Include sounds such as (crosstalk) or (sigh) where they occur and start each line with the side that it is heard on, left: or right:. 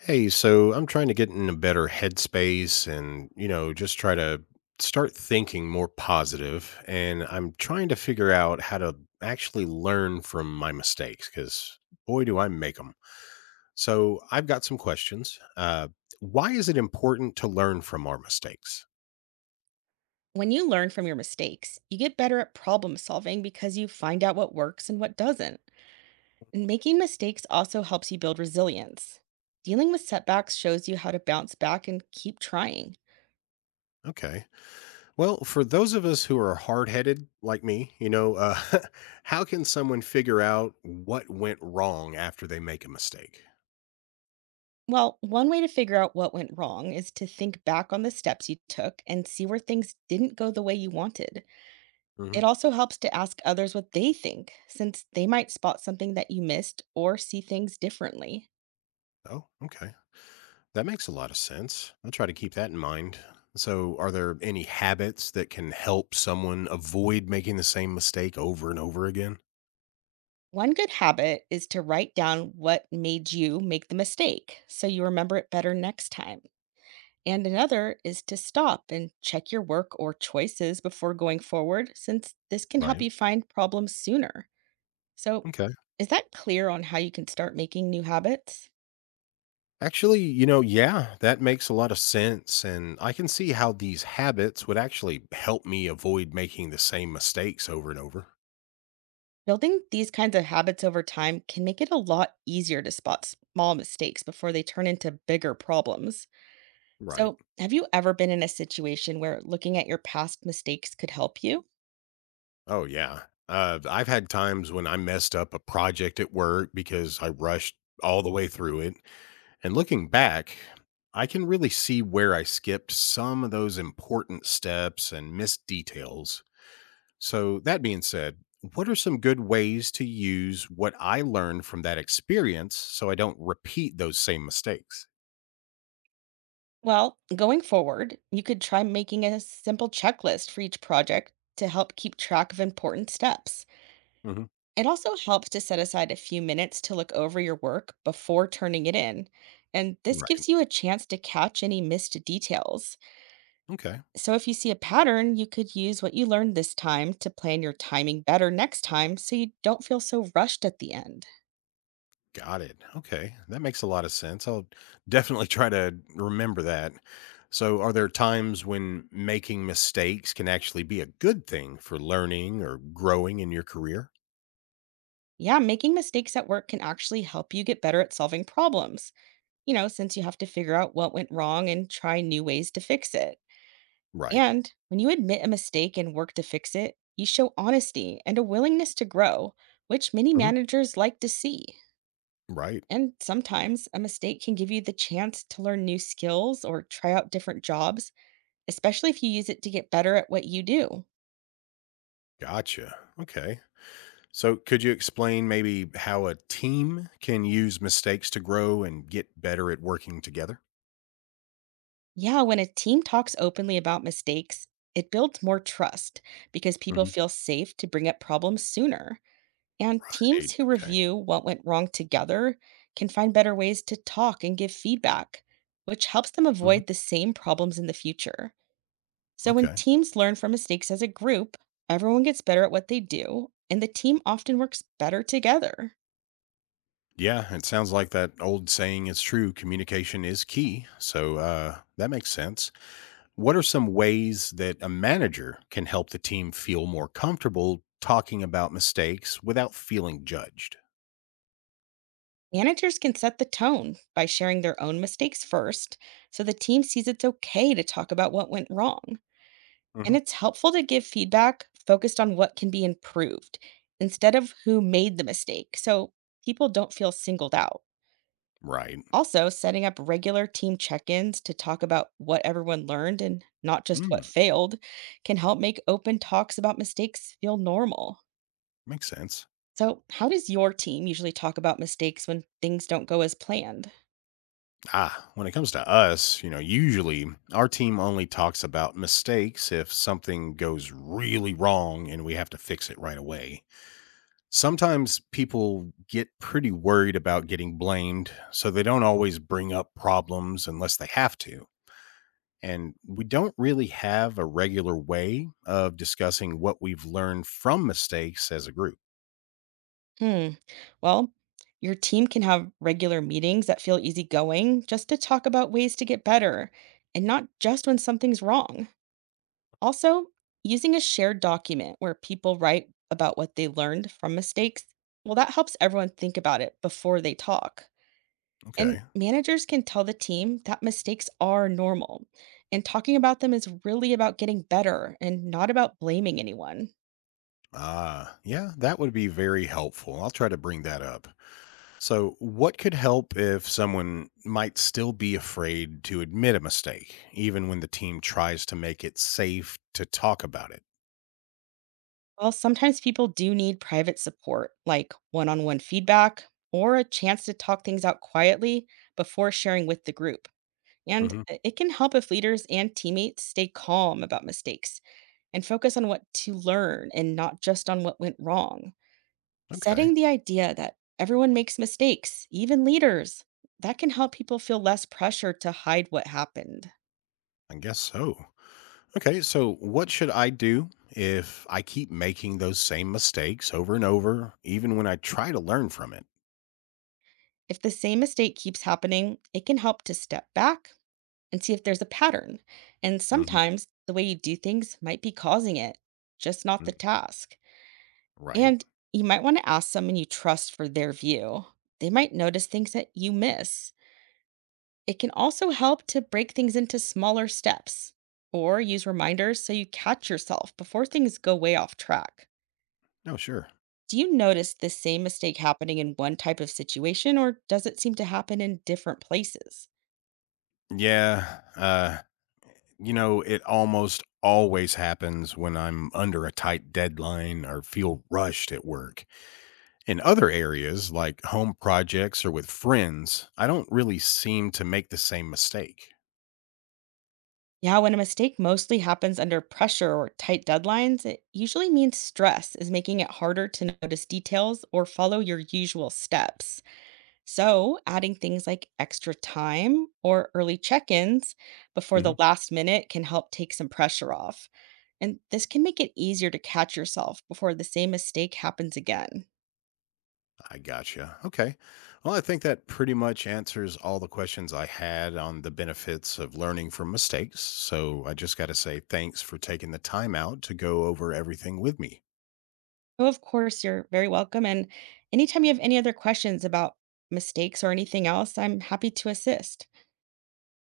left: Hey, so I'm trying to get in a better headspace and, you know, just try to start thinking more positive, positive. And I'm trying to figure out how to actually learn from my mistakes because boy, do I make them. So I've got some questions. Why is it important to learn from our mistakes?
right: When you learn from your mistakes, you get better at problem solving because you find out what works and what doesn't. And making mistakes also helps you build resilience. Dealing with setbacks shows you how to bounce back and keep trying.
left: Okay. Well, for those of us who are hard headed like me, you know, (laughs) how can someone figure out what went wrong after they make a mistake?
right: Well, one way to figure out what went wrong is to think back on the steps you took and see where things didn't go the way you wanted.
left: Hmm.
right: It also helps to ask others what they think, since they might spot something that you missed or see things differently.
left: Oh, okay. That makes a lot of sense. I'll try to keep that in mind. So, are there any habits that can help someone avoid making the same mistake over and over again?
right: One good habit is to write down what made you make the mistake so you remember it better next time. And another is to stop and check your work or choices before going forward, since this can help
left: Right.
right: you find problems sooner. So,
left: Okay.
right: is that clear on how you can start making new habits?
left: Actually, you know, yeah, that makes a lot of sense. And I can see how these habits would actually help me avoid making the same mistakes over and over.
right: Building these kinds of habits over time can make it a lot easier to spot small mistakes before they turn into bigger problems.
left: Right.
right: So, have you ever been in a situation where looking at your past mistakes could help you?
left: Oh, yeah. I've had times when I messed up a project at work because I rushed all the way through it. And looking back, I can really see where I skipped some of those important steps and missed details. So, that being said, what are some good ways to use what I learned from that experience so I don't repeat those same mistakes?
right: Well, going forward, you could try making a simple checklist for each project to help keep track of important steps.
left: Hmm.
right: It also helps to set aside a few minutes to look over your work before turning it in, and this
left: Right.
right: gives you a chance to catch any missed details.
left: Okay.
right: So, if you see a pattern, you could use what you learned this time to plan your timing better next time so you don't feel so rushed at the end.
left: Got it. Okay. That makes a lot of sense. I'll definitely (laughs) try to remember that. So, are there times when making mistakes can actually be a good thing for learning or growing in your career?
right: Yeah, making mistakes at work can actually help you get better at solving problems, you know, since you have to figure out what went wrong and try new ways to fix it.
left: Right.
right: And when you admit a mistake and work to fix it, you show honesty and a willingness to grow, which many managers like to see.
left: Right.
right: And sometimes a mistake can give you the chance to learn new skills or try out different jobs, especially if you use it to get better at what you do.
left: Gotcha. Okay. So, could you explain maybe how a team can use mistakes to grow and get better at working together?
right: Yeah, when a team talks openly about mistakes, it builds more trust because people
left: Mhm.
right: feel safe to bring up problems sooner. And
left: Hey,
right: teams who
left: okay.
right: review what went wrong together can find better ways to talk and give feedback, which helps them
left: Mhm.
right: avoid the same problems in the future. So when
left: Okay.
right: teams learn from mistakes as a group, everyone gets better at what they do, and the team often works better together.
left: Yeah, it sounds like that old saying is true. Communication is key. So that makes sense. What are some ways that a manager can help the team feel more comfortable talking about mistakes without feeling judged?
right: Managers can set the tone by sharing their own mistakes first, so the team sees it's okay to talk about what went wrong. And
left: Hmm.
right: it's helpful to give feedback focused on what can be improved instead of who made the mistake so people don't feel singled out.
left: Right.
right: Also, setting up regular team check ins to talk about what everyone learned and not just what
left: Mm,
right: failed can help make open talks about mistakes feel normal.
left: makes sense.
right: So, how does your team usually talk about mistakes when things don't go as planned?
left: Ah, when it comes to us, you know, usually our team only talks about mistakes if something goes really wrong and we have to fix it right away. Sometimes people get pretty worried about getting blamed, so they don't always bring up problems unless they have to. And we don't really have a regular way of discussing what we've learned from mistakes as a group.
right: Hmm. Well, your team can have regular meetings that feel easygoing just to talk about ways to get better and not just when something's wrong. Also, using a shared document where people write about what they learned from mistakes, well, that helps everyone think about it before they talk. And
left: Okay.
right: managers can tell the team that mistakes are normal. And talking about them is really about getting better and not about blaming anyone.
left: Ah, yeah, that would be very helpful. I'll try to bring that up. So, what could help if someone might still be afraid to admit a mistake, even when the team tries to make it safe to talk about it?
right: While sometimes people do need private support, like one on one feedback or a chance to talk things out quietly before sharing with the group. And
left: Hmm.
right: it can help if leaders and teammates stay calm about mistakes and focus on what to learn and not just on what went wrong.
left: Okay,
right: Setting the idea that everyone makes mistakes, even leaders, that can help people feel less pressure to hide what happened.
left: I guess so. Okay, so what should I do if I keep making those same mistakes over and over, even when I try to learn from it?
right: If the same mistake keeps happening, it can help to step back and see if there's a pattern. And
left: Hmm.
right: sometimes the way you do things might be causing it, just not the task.
left: Right.
right: And you might want to ask someone you trust for their view. They might notice things that you miss. It can also help to break things into smaller steps or use reminders so you catch yourself before things go way off track.
left: No, sure.
right: Do you notice the same mistake happening in one type of situation or does it seem to happen in different places?
left: Yeah. You know, it almost always happens when I'm under a tight deadline or feel rushed at work. In other areas, like home projects or with friends, I don't really seem to make the same mistake.
right: Yeah, when a mistake mostly happens under pressure or tight deadlines, it usually means stress is making it harder to notice details or follow your usual steps. So, adding things like extra time or early check ins before
left: Hmm.
right: the last minute can help take some pressure off. And this can make it easier to catch yourself before the same mistake happens again.
left: I gotcha. Okay. Well, I think that pretty much answers all the questions I had on the benefits of learning from mistakes. So I just got to say thanks for taking the time out to go over everything with me.
right: Oh, of course, you're very welcome. And anytime you have any other questions about mistakes or anything else, I'm happy to assist.